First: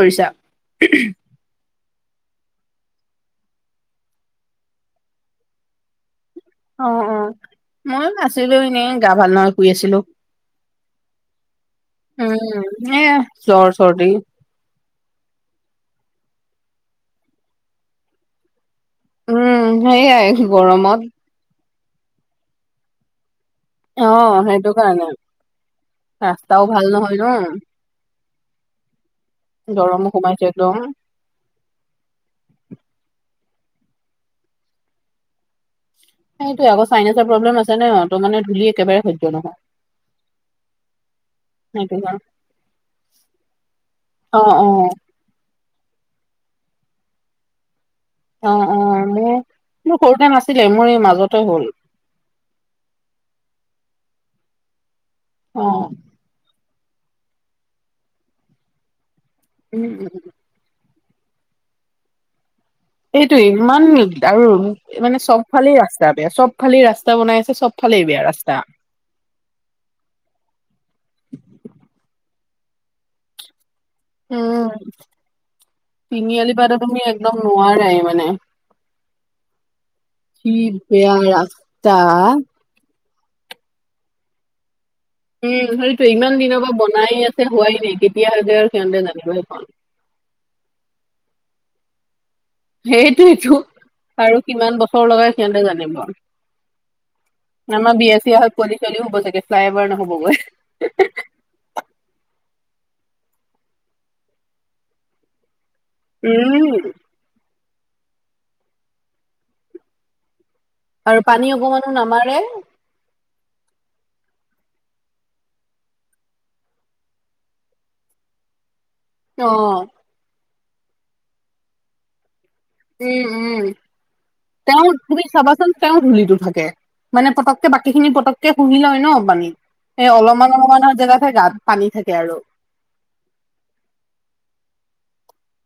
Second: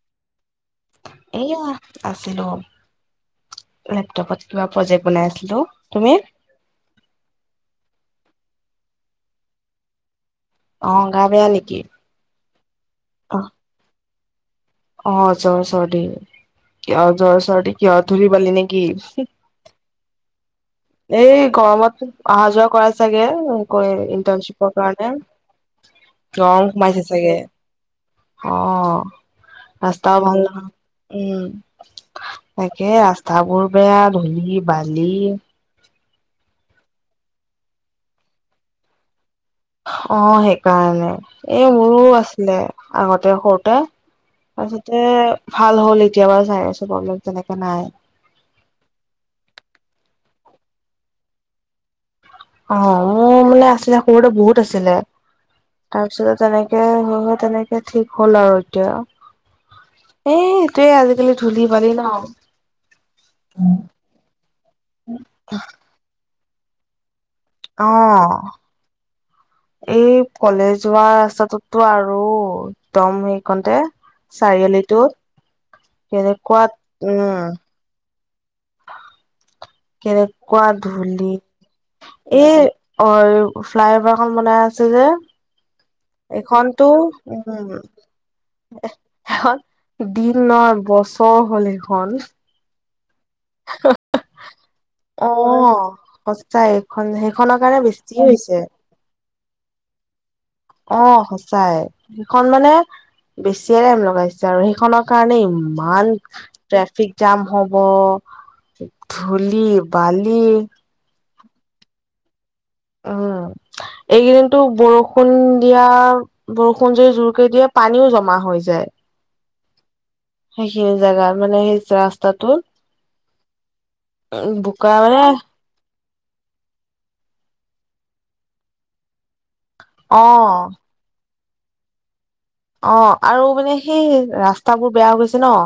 কৰিছা? [inaudible] এয়া, আছিলো আউ। লেপটপত কিবা প্ৰজেক্ট বনাই আছিলোঁ, তুমি? অ', অ', মই আছিলোঁ এনেই। গা ভাল নহয়, শুই আছিলোঁ। অ', গা বেয়া নেকি? উম, এইয়া অ জ্বৰ চৰ্দি। অ', জ্বৰ চৰ্দি। অ' জ্বৰ চৰ্দি কিয়? ধূলি পালি নেকি? উম, সেয়াই গৰমত। এই গৰমত অহা যোৱা কৰা চাগে! অ সেইটো কৰি-ইণ্টাৰণশ্বিপৰ কাৰণে। ৰাস্তাও গৰম ভাল সোমাইছে নহয় ন চাগে। অ', গৰমো ৰাস্তাও সোমাইছে ভাল নহয়। একদম উম, তাকে ৰাস্তাবোৰ বেয়া, ধূলি বালি। সেইটোয়ে আকৌ, চাইনাচৰ প্ৰ'ব্লেম আছে ন', ত' মানে ধূলি একেবাৰে সহ্য নহয়। অ', সেইকাৰণে। এই সেইটো মোৰো কাৰণে আছিলে, আগতে সৰুতে। অ অ তাৰপিছতে ভাল হ'ল এতিয়া বাৰু। চাইনাচৰ প্ৰব্লেম তেনেকে নাই। অ' অ', মোৰ-মোৰ সৰুতে নাছিলে। মোৰ এই মাজতে হ'ল। অ', মোৰ মানে আছিলে, সৰুতে বহুত আছিলে। অ তাৰপিছত তেনেকে [unintelligible] তেনেকে ঠিক হ'ল আৰু এতিয়া। উম উম উম। এই এইটোয়ে আজিকালি ধূলি বালি ন'? এইটোয়েই, ইমান আৰু মানে চবফালেই ৰাস্তা বেয়া। চব খালি ৰাস্তা বনাই আছে, চব অ ফালেই বেয়া ৰাস্তা। এই কলেজ হোৱা ৰাস্তাটোতটো আৰু, একদম সেইকণতে। উম চাৰিআলিটো, কেনেকুৱা, উম। ইমানে ইমানে। কেনেকুৱা বেয়া ধূলি! ৰাস্তা। এই অৰ ফ্লাইঅভাৰখন বনাই আছে যে, উম, সেইটোৱে, ইমান দিনৰ পৰা এইখনতো বনাই আছে, উম হোৱাই নাই। কেতিয়া হয় আৰু সিহঁতে জানিব এখন সেইখন। দিন নহয়, বছৰ হ'ল এইখন। সেইটোৱেইটো। আৰু কিমান বছৰ অ লগাই সিহঁতে জানিব আৰু। সঁচাই এইখন সেইখনৰ কাৰণে আমাৰ বেছি বিয়া চিয়া হৈ হৈছে পোৱালি ছোৱালী ও হ'ব চাগে, ফ্লাইঅভাৰ নহ'বগৈ। অ', সঁচাই। সেইখন মানে বেছিয়ে টাইম লগাইছে আৰু সেইখনৰ কাৰণেই ইমান উম ট্ৰেফিক জাম হব ধূলি-বালি। আৰু পানী অকমানো নামাৰে। উম উম উ উ উহা এই কেইদিনত বৰষুণ দিয়াৰ বৰষুণ যদি জোৰ কৰি দিয়ে পানীও জমা হৈ যায়। এ অ অ অ অ। সেই হিউ জাগা মানে সেই ৰাস্তাটোত। উম উম উ উ তেওঁ বোকা মানে তুমি চাবাচোন। তেওঁ ধূলিতো থাকে মানে পতককে বাকী খিনি পতককে শুহি লয় ন বালি। এ অ অলপমান অলপমান জেগাত হে গাত পানী থাকে আৰু অ আৰু মানে সেই ৰাস্তাবোৰ বেয়া হৈ গৈছে ন।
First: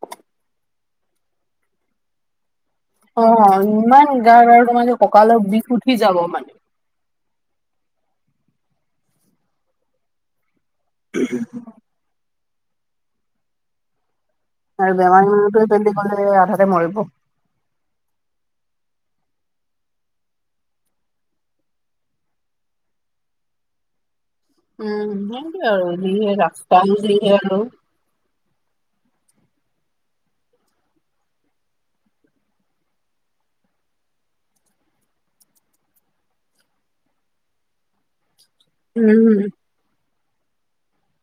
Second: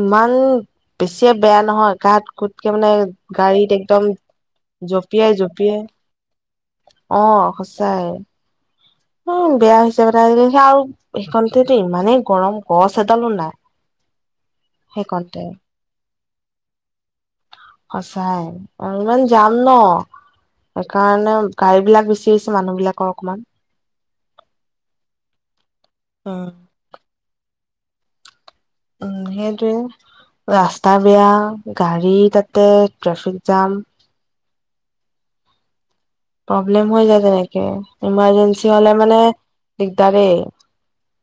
ইমান বেছিয়ে বেয়া নহয় গাত-গোতকে মানে অ গাড়ীত একদম ইমান গাৰ আৰু তোমালোকে জঁপিয়াই কঁকালৰ বিষ জঁপিয়াই। উঠি যাব মানে অ অ অ সঁচাই। উম উ বেয়া হৈছে আৰু বেটাৰী গাড়ী সেইখনতেতো ইমানেই গৰম গছ এডালো নাই। আৰু বেমাৰী সেইকণতে মানু্হটোৱে [unintelligible] আধাতে মৰিব। সচাই ইমান যাম ন। সেইকাৰণে গাড়ী বিলাক বেচি হৈছে মানুহ বিলাকৰ অকমান। উম উ উ উ সেইটোৱেই আৰু যি হে ৰাস্তা আৰু যি হে আৰু উম উ উ সেইটোৱে ৰাস্তা বেয়া গাড়ী তাতে ট্ৰেফিক জাম। প্ৰব্লেম হৈ যায় তেনেকে ইমাৰজেঞ্চি হলে মানে উম দিগদাৰেই।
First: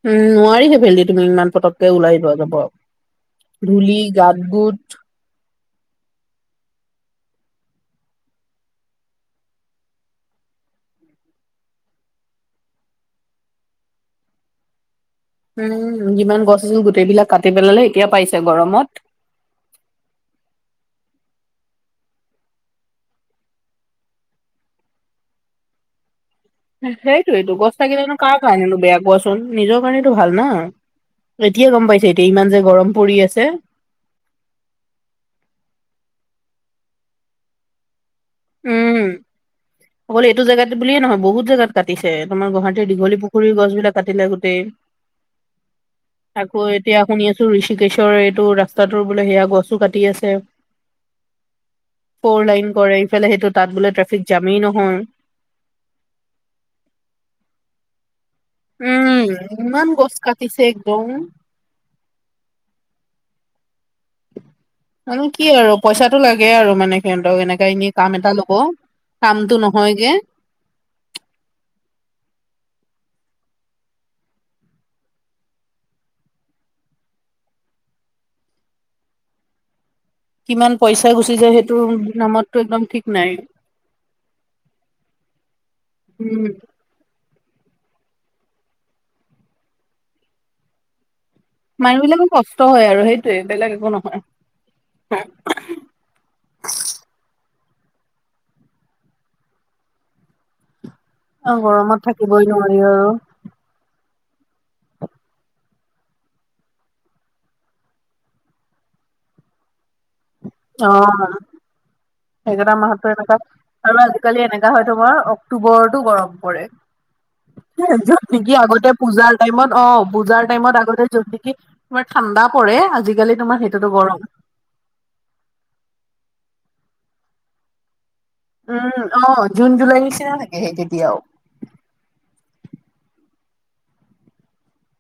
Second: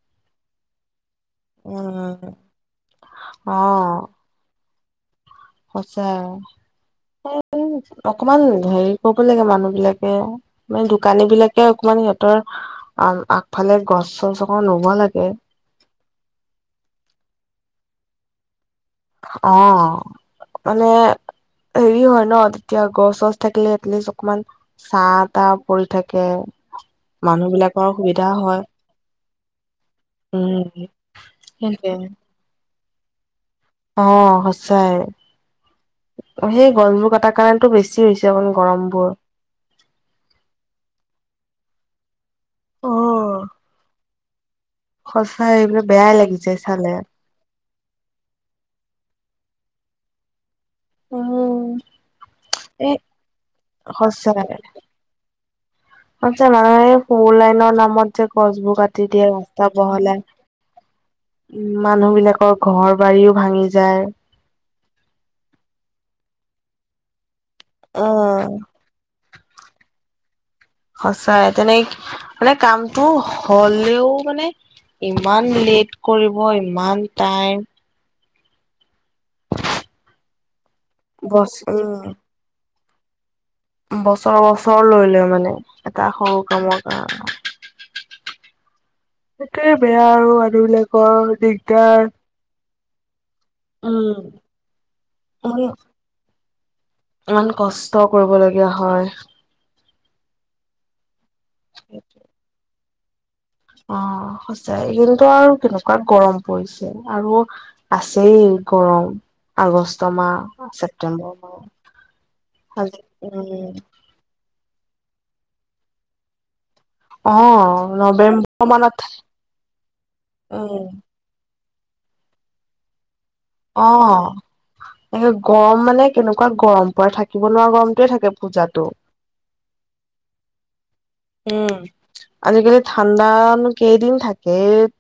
উম উ নোৱাৰিহে সেইফালেদি তুমি ইমান পতককে উম ওলাই যোৱা যাব অ ধূলি গাত গোট সঁচা এ উঁ অকমান হেৰি কৰিব লাগে মানুহ বিলাকে। মানে দোকানী বিলাকে অকমান সিহঁতৰ আ আ আ আগফালে গছ-চছ অকন ৰুব লাগে। উম উ উ, যিমান গছ আছিল গোটেই বিলাক কাটি পেলালে এতিয়া পাইছে গৰমত। হ অ অ অ অ মানে হেৰি হয় ন তেতিয়া গছ-চছ থাকিলে এটলিষ্ট অকমান। চাহ-তাহ পৰি থাকে। এহ্ মানুহ সেইটোৱেইটো গছ বিলাকৰ থাকিলোনো সুবিধা কাৰ হয় কাৰণেনো বেয়া কোৱাচোন নিজৰ কাৰণেটো ভাল না। উম এতিয়া গম সেইটোৱে পাইছে এতিয়া ইমান যে গৰম পৰি আছে। অ সঁচাই সেই গছবোৰ কটাৰ কাৰণটো বেছি বেছি হৈছে অকন উম গৰমবোৰ। অকল এইটো জেগাত বুলিয়ে নহয় বহুত জেগাত কাটিছে আমাৰ গুৱাহাটীৰ অ দীঘলী পুখুৰীৰ গছ বিলাক কাটিলে গোটেই। সঁচাই এইবিলাক বেয়াই লাগি যায় চালে। এইটো ঋষিকেশৰ এইটো ৰাস্তাটোৰ বোলে সেয়া গছো কাটি আছে। উম ফৰ লাইন এ কৰে ইফালে সেইটো তাত বোলে ট্ৰেফিক জামেই নহয়। খুব যে মানুহে এই ফোৰ লাইনৰ নামত ঠে গছবোৰ কাটি দিয়ে উম ৰাস্তা ইমান গছ বহলাই কাটিছে একদম উম মানুহ বিলাকৰ ঘৰ-বাৰীও ভাঙি যায়। ঢু মানে কি আৰু পইচাটো লাগে আৰু মানে সিহঁতক এনেকা এনে কাম এটা ল'ব। উম কামটো নহয় গে। সঁচাই তেনেক মানে কামটো হ হ হলেও মানে ইমান লেট কৰিব ইমান টাইম। কিমান পইচা গুচি বছ যায় সেইটো উম নামতটো একদম ঠিক নাই। বছৰ বছৰ লৈ লৈ মানে এটা সৰু উম কামত। আহ অ ঠ ঠ ঠ ঠ সেইটোৱে বেয়া আৰু মানুহ বিলাকৰ দিগ। মানুহ বিলাকৰ কষ্ট হয় আৰু সেইটোৱে বেলেগ একো নহয়। উম ইমান ইমান কষ্ট কৰিবলগীয়া হয়। অ গৰমত থাকিবই নোৱাৰি আৰু। অ সচাঁই কিন্তু আৰু কেনেকুৱা গৰম পৰিছে আৰু। আছেই গৰম আগষ্ট মাহ অ ছেপ্টেম্বৰ মাহ। সেইকেইটা মাহতো এনেকুৱা উম আৰু আজিকালি এনেকা হয় তোমাৰ অক্টোবৰতো গৰম পৰে। অ [unintelligible] য'ত নেকি নৱেম্বৰ আগতে মানত পূজাৰ টাইমত অ পূজাৰ টাইমত উম আগতে য'ত নেকি। তোমাৰ ঠাণ্ডা পৰে আজিকালি। তোমাৰ অ সেইটোতো গৰম। এ গৰম মানে কেনেকুৱা গৰম পৰে থাকিব নোৱাৰা গৰমটোৱে থাকে পূজাতো উম অ জুন জুলাইৰ নিচিনা থাকে সেই তেতিয়াও। উম আজিকালি ঠাণ্ডানো কেইদিন থাকে।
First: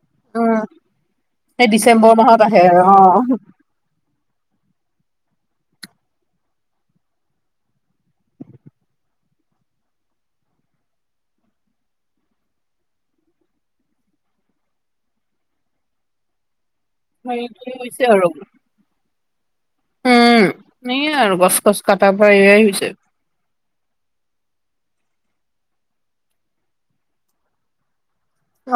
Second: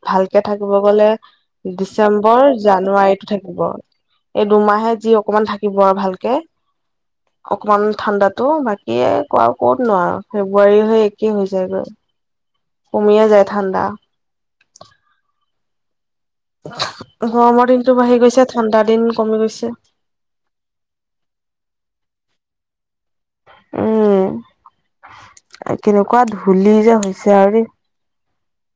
ভালকে উম থাকিব গ'লে সেই ডিচেম্বৰ মাহত আহে আৰু অ জানুৱাৰী এই দুমাহে যি অকমান থাকিব আৰু ভালকে। অকমান ঠাণ্ডাতো বাকি এই [unintelligible] আৰু ক'তনো আৰু ফেব্ৰুৱাৰী সেই একেই হৈ যায়গে। কমিয়ে যায় ঠাণ্ডা। গৰমৰ সেইটো দিনটো হৈছে বাঢ়ি আৰু গৈছে ঠাণ্ডা দিন কমি গৈছে। উম এইয়ে আৰু গছ চছ কটাৰ পৰা এয়াই হৈছে। উম আৰু কেনেকুৱা ধূলি যে হৈছে আৰু দেই।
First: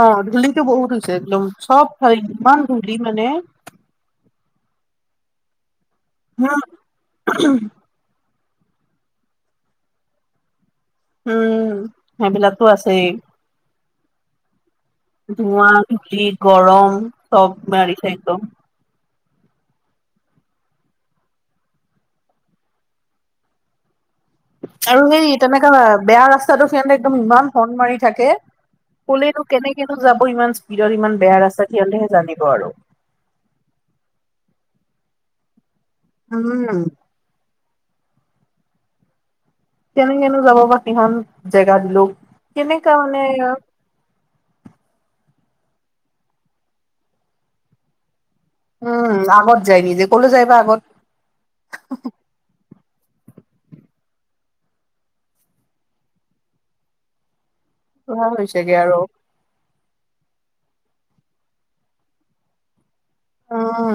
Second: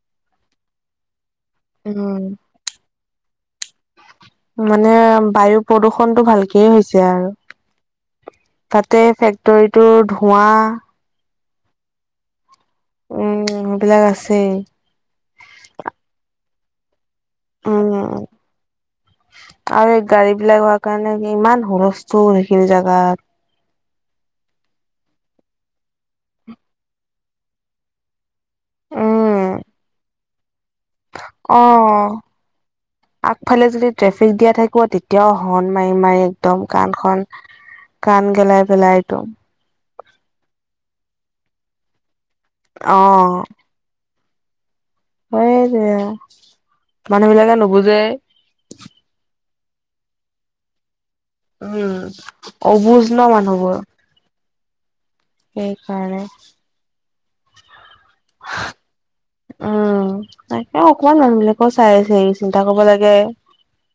অ ধূলিটো বহুত হৈছে একদম চব ফালে উম। ইমান ধূলি মানে। মানে বায়ু প্ৰদূষণটো ভালকে হৈ আৰু তাতে ফেক্টৰীটো ধোঁৱা। উম সেইবিলাকো আছে। উম সেইবিলাক আছেই। ধোঁৱা ধূলি গৰম চব বাঢ়িছে উম, একদম। আৰু এই গাড়ী বিলাক হোৱা কাৰণে ইমান হুলস্থুল এইখিনি জেগাত। আৰু সেই তেনেকা বেয়া ৰাস্তাটো সিহঁতে একদম ইমান হৰ্ণ মাৰি থাকে। উম, ক'লেনো কেনেকেনো যাব ইমান স্পীডত ইমান বেয়া ৰাস্তাত সিহঁতেহে অ'। জানিব আৰু। আগফালে যদি ট্ৰেফিক দিয়া থাকিব তেতিয়াও হৰ্ণ মাৰি, মাৰি একদম উম। কাণখন। কান গেলাই পেলাই এইটো। কেনেকেনো যাব বা সিহঁত জেগা দিলেও [unintelligible] অ মানে। হয় দে মানুহ বিলাকে নুবুজে। উম আগত যায় নিজে ক'লৈ যায় বা আগত। উম অবুজ নহ মানুহবোৰ। সেইকাৰণে। [unintelligible] হৈছেগে আৰু। উম তাকে অকমান মানুহ বিলাকে চাই। [unintelligible] চিন্তা কৰিব লাগে। উম।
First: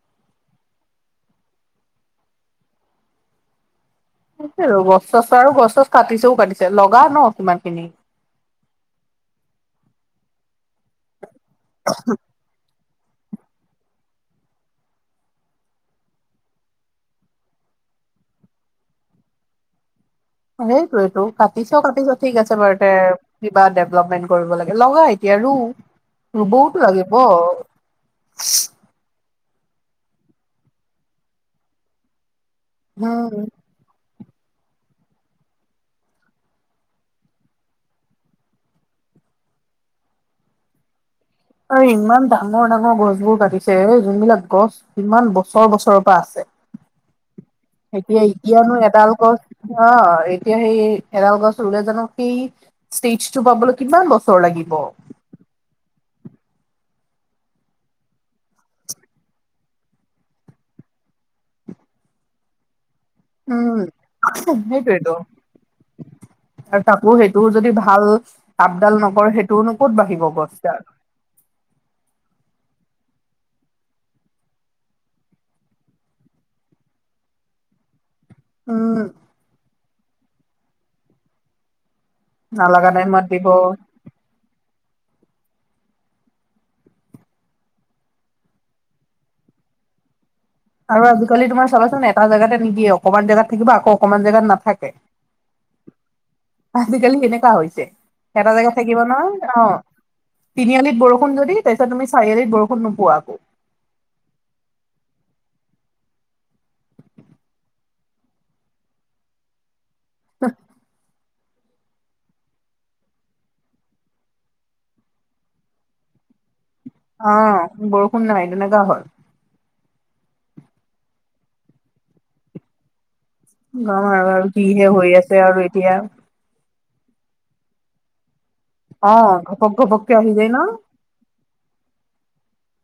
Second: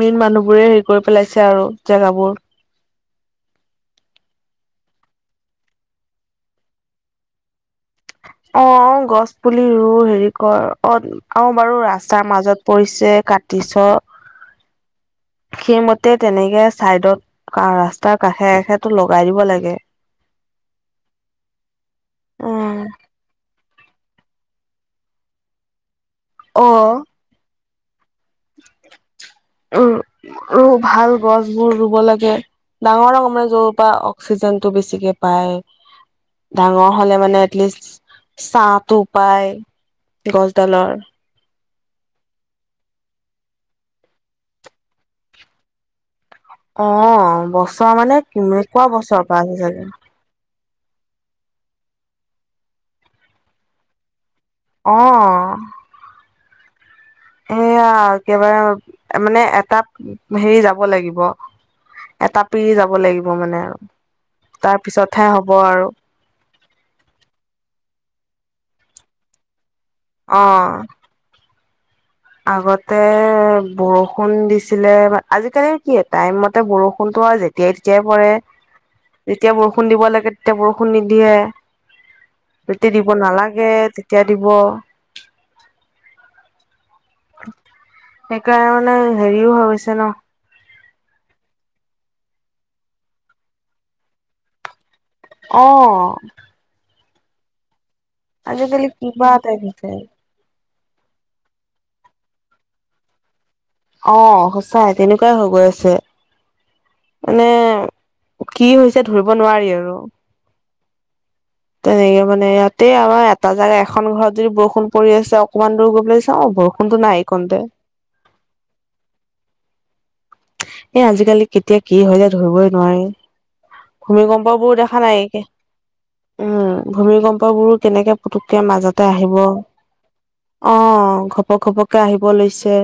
মেইন মানুহ বোৰে হেৰি কৰি পেলাইছে আৰু জেগাবোৰ। গছ চছটো আৰু গছ চছ কাটিছেও কাটিছে লগা নহ সিমান খিনি। অ গছ পুলি ৰু হেৰি কৰ। অ আৰু বাৰু ৰাস্তাৰ মাজত পৰিছে কাটিছো। সেইমতে তেনেকে চাইডত ৰাস্তাৰ কাষে কাষেতো লগাই দিব লাগে। অ সেইটোৱেটো কাটিছো কাটিছো ঠিক আছে বাৰু তে কিবা ডেভলপমেন্ট কৰিব লাগে লগা এতিয়া ৰু ৰুৱওতো অ', লাগিব। [inaudible] উমঁ' উমঁ' ভাল গছবোৰ ৰুব লাগে। ডাঙৰ ডাঙৰ মানে যৰ পৰা অক্সিজেনটো বেছিকে পায়। ডাঙৰ হ'লে মানে এটলিষ্ট ছাঁটো পায় গছডালৰ। আৰু ইমান ডাঙৰ ডাঙৰ গছ বোৰ কাটিছে যোনবিলাক গছ ইমান বছৰ বছৰৰ পৰা আছে। অ', বছৰ মানে এতিয়া এতিয়ানো কেনেকুৱা এডাল বছৰ গছ পাৰ হৈ চাগে। [unintelligible] এতিয়া সেই এডাল গছ ৰুলে জানো সেই ষ্টেজটো পাবলৈ কিমান বছৰ লাগিব। অঁ। এইয়া একেবাৰে মানে এটা হেৰি যাব লাগিব। এটা পিৰি যাব লাগিব মানে উম আৰু তাৰ সেইটোয়েতো পিছতহে হ'ব আৰু। আৰু তাপো সেইটো যদি ভাল আপডাল নকৰে সেইটোনো ক'ত বাঢ়িব গছ। অ'। আগতে বৰষুণ দিছিলে, আজিকালিৰ কি টাইম মতে বৰষুণতো আজি যেতিয়াই তেতিয়াই পৰে, উম যেতিয়া বৰষুণ দিব লাগে তেতিয়া বৰষুণ নিদিয়ে। নালাগা যেতিয়া দিব টাইমত নালাগে তেতিয়া দিব। সেইকাৰণে সেৰিও হৈ গৈছে ন'। আৰু আজিকালি তোমাৰ চাবাচোন এটা জেগাতে নিদিয়ে, অকনমান জেগাত থাকিব আকৌ অকমান জেগাত নাথাকে। অঁ। আজিকালি সেনেকুৱা হৈছে এটা জেগাত আজিকালি থাকিব কিবা নহয়, টাইপ অঁ'। হৈছে তিনিআলিত বৰষুণ যদি তাৰ পিছত তুমি চাৰিআলিত বৰষুণ নোপোৱা আকৌ। অঁ' সঁচাই তেনেকুৱাই হৈ গৈ আছে। মানে কি হৈছে ধৰিব নোৱাৰি আৰু। [unintelligible] তেনেকে মানে ইয়াতে আমাৰ এটা জেগা এখন ঘৰত যদি বৰষুণ পৰি আছে অকনমান দূৰ গৈ পেলাই চাওঁ বৰষুণ। অঁ' বৰষুণ নাই তেনেকুৱা হ'ল। এ আজিকালি কেতিয়া কি হয় যায় ধৰিবই নোৱাৰি। গম আৰু ভূমিকম্প আৰু কিহে হৈ আছে আৰু এতিয়া। উমঁ' ভূমিকম্প বোৰো কেনেকে পুতুককে মাজতে অ আহিব, ঘপক ঘপককে আহি যায় ন অঁ' ঘপক-ঘপককে আহিব লৈছে।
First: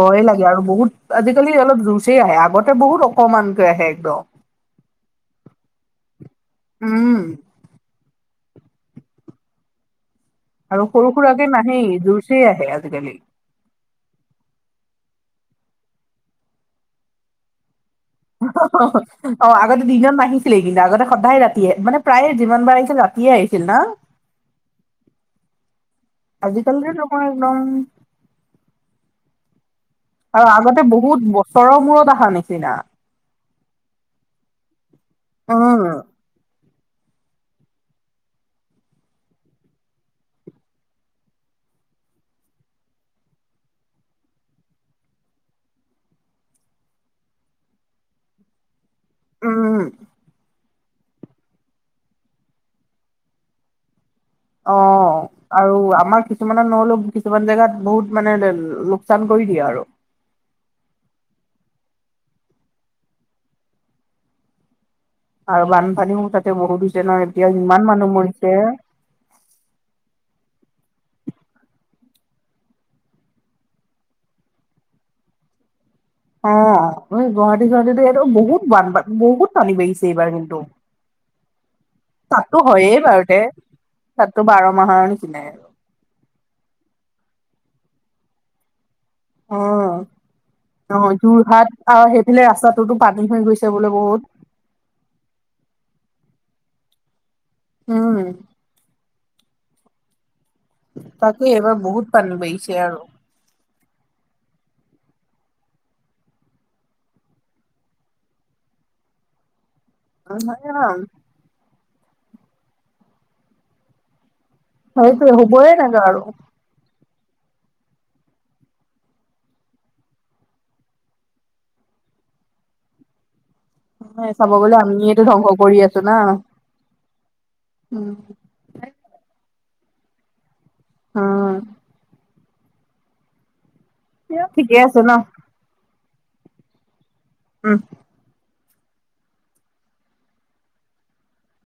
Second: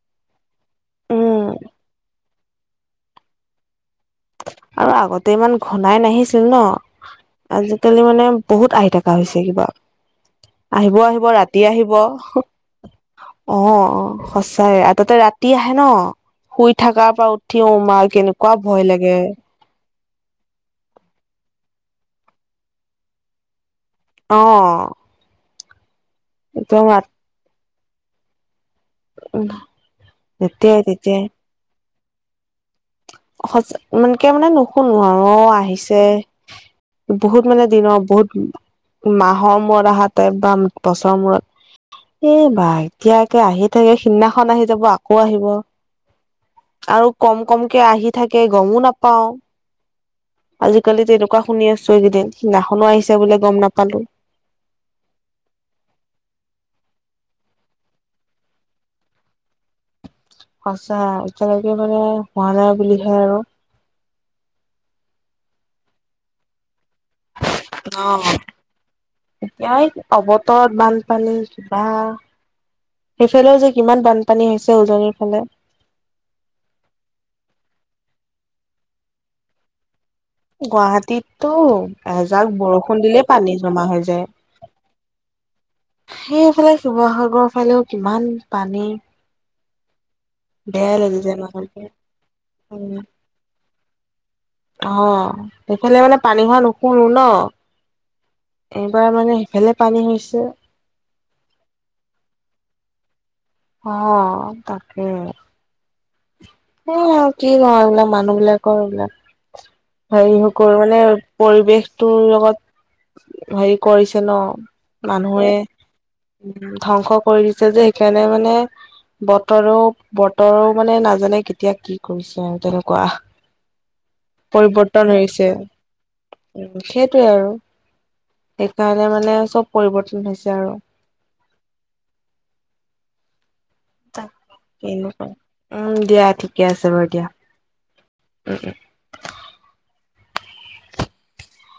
ভয়ে লাগে আৰু বহুত উম আজিকালি অলপ জোৰছেই আহে, আগতে বহুত অকমানকৈ আহে একদম। আৰু আগতে ইমান ঘনাই নাহিছিল ন'। উম আজিকালি মানে বহুত আহি থকা হৈছে কিবা। আৰু আহিব সৰু আহিব সুৰাকে ৰাতি নাহেই আহিব। জোৰচেই আহে আজিকালি অঁ' সঁচাইে আৰু তাতে ৰাতি আহে ন' শুই থকাৰ পৰা উ থিয়মাৰ কেনেকুৱা ভয় লাগে। অ আগতে দিনত নাহিছিলে কিন্তু আগতে সদায় ৰাতিয়ে মানে প্ৰায়ে যিমান বাৰ আহিছিল ৰাতিয়ে আহিছিল ন'। অঁ। আজিকালিতো তোমাৰ একদম [unintelligible] আৰু তেতিয়াই আগতে তেতিয়াই বহুত বছৰৰ মূৰত অহা নিচিনা। সঁচা, ইমানকে মানে নুশুনো আৰু অ' উম। আহিছে। বহুত মানে দিনৰ বহুত মাহৰ মূৰত অহা [unintelligible] বা বছৰৰ মূৰত। এই বা এতিয়াকে আহি থাকে সিদিনাখন আহি যাব আকৌ আহিব। আৰু কম কমকে আহি থাকে গমো নাপাও। উম, আজিকালি তেনেকুৱা শুনি আছো এইকেইদিন, সেইদিনাখনো আহিছে বোলে বুলি গম নাপালো। অঁহ'। আৰু আমাৰ কিছুমানৰ নহ'লেও কিছুমান জেগাত বহুত মানে লোকচান কৰি দিয়ে আৰু। সঁচা, এতিয়ালৈকে মানে হোৱা নাই বুলিহে আৰু। আৰু বানপানীও তা'তে বহুত হৈছে ন' এতিয়া ইমান মানুহ মৰিছে। এতিয়াই অৱতৰত বানপানী কিবা। সেইফালেও যে কিমান বানপানী হৈছে উজনিৰ ফালে। অঁ', গুৱাহাটী, গুৱাহাটীতো এইবাৰ বহুত বান পানী, বহুত পানী বাঢ়িছে এইবাৰ কিন্তু। গুৱাহাটী- তো' এজাক তাততো হয়েই বৰষুণ দিলে বাৰুতে পানী জমা হৈ যায়। তাততো বাৰ মাহৰ নিচিনাই আৰু। সেইফালে শিৱসাগৰৰ ফালেও কিমান পানী। অঁহ', বেয়াই -অঁ', লাগি যায় -যোৰহাট মানুহটো আৰু সেইফালে ৰাস্তাটোতো পানী হৈ গৈছে বোলে বহুত। অঁ', সেইফালে মানে পানী হোৱা নুশুনো ন'। উমঁ। এইবাৰ মানে সিফালে পানী হৈছে। তাকে, এইবাৰ বহুত পানী বাঢ়িছে আৰু। অঁ', -তাকে। সেই আৰু কি নো এইবিলাক মানুহবিলাকৰ এইবিলাকৰ হেৰি কৰিব আৰু। মানে- পৰিৱেশটোৰ লগত হেৰি কৰিছে ন'। সেইটোৱে মানুহে- হ'বয়ে লাগে আৰু ধ্বংস কৰি দিছে যে সেইকাৰণে মানে বতৰো-বতৰো মানে নাজানে- কেতিয়া কি কৰিছে আৰু তেনেকুৱা। চাব গ'লে পৰিৱৰ্তন আমিয়েতো হৈছে, ধ্বংস কৰি আছো না উমঁ' সেইটোৱে আৰু। উম সেইকাৰণে মানে চব পৰিৱৰ্তন হৈছে আৰু। অঁ'। তা কে ঠিকে কি আছে নো ন কয়, উমঁ' দিয়া ঠিকে আছে বাৰু দিয়া। উমঁ। উম-উম।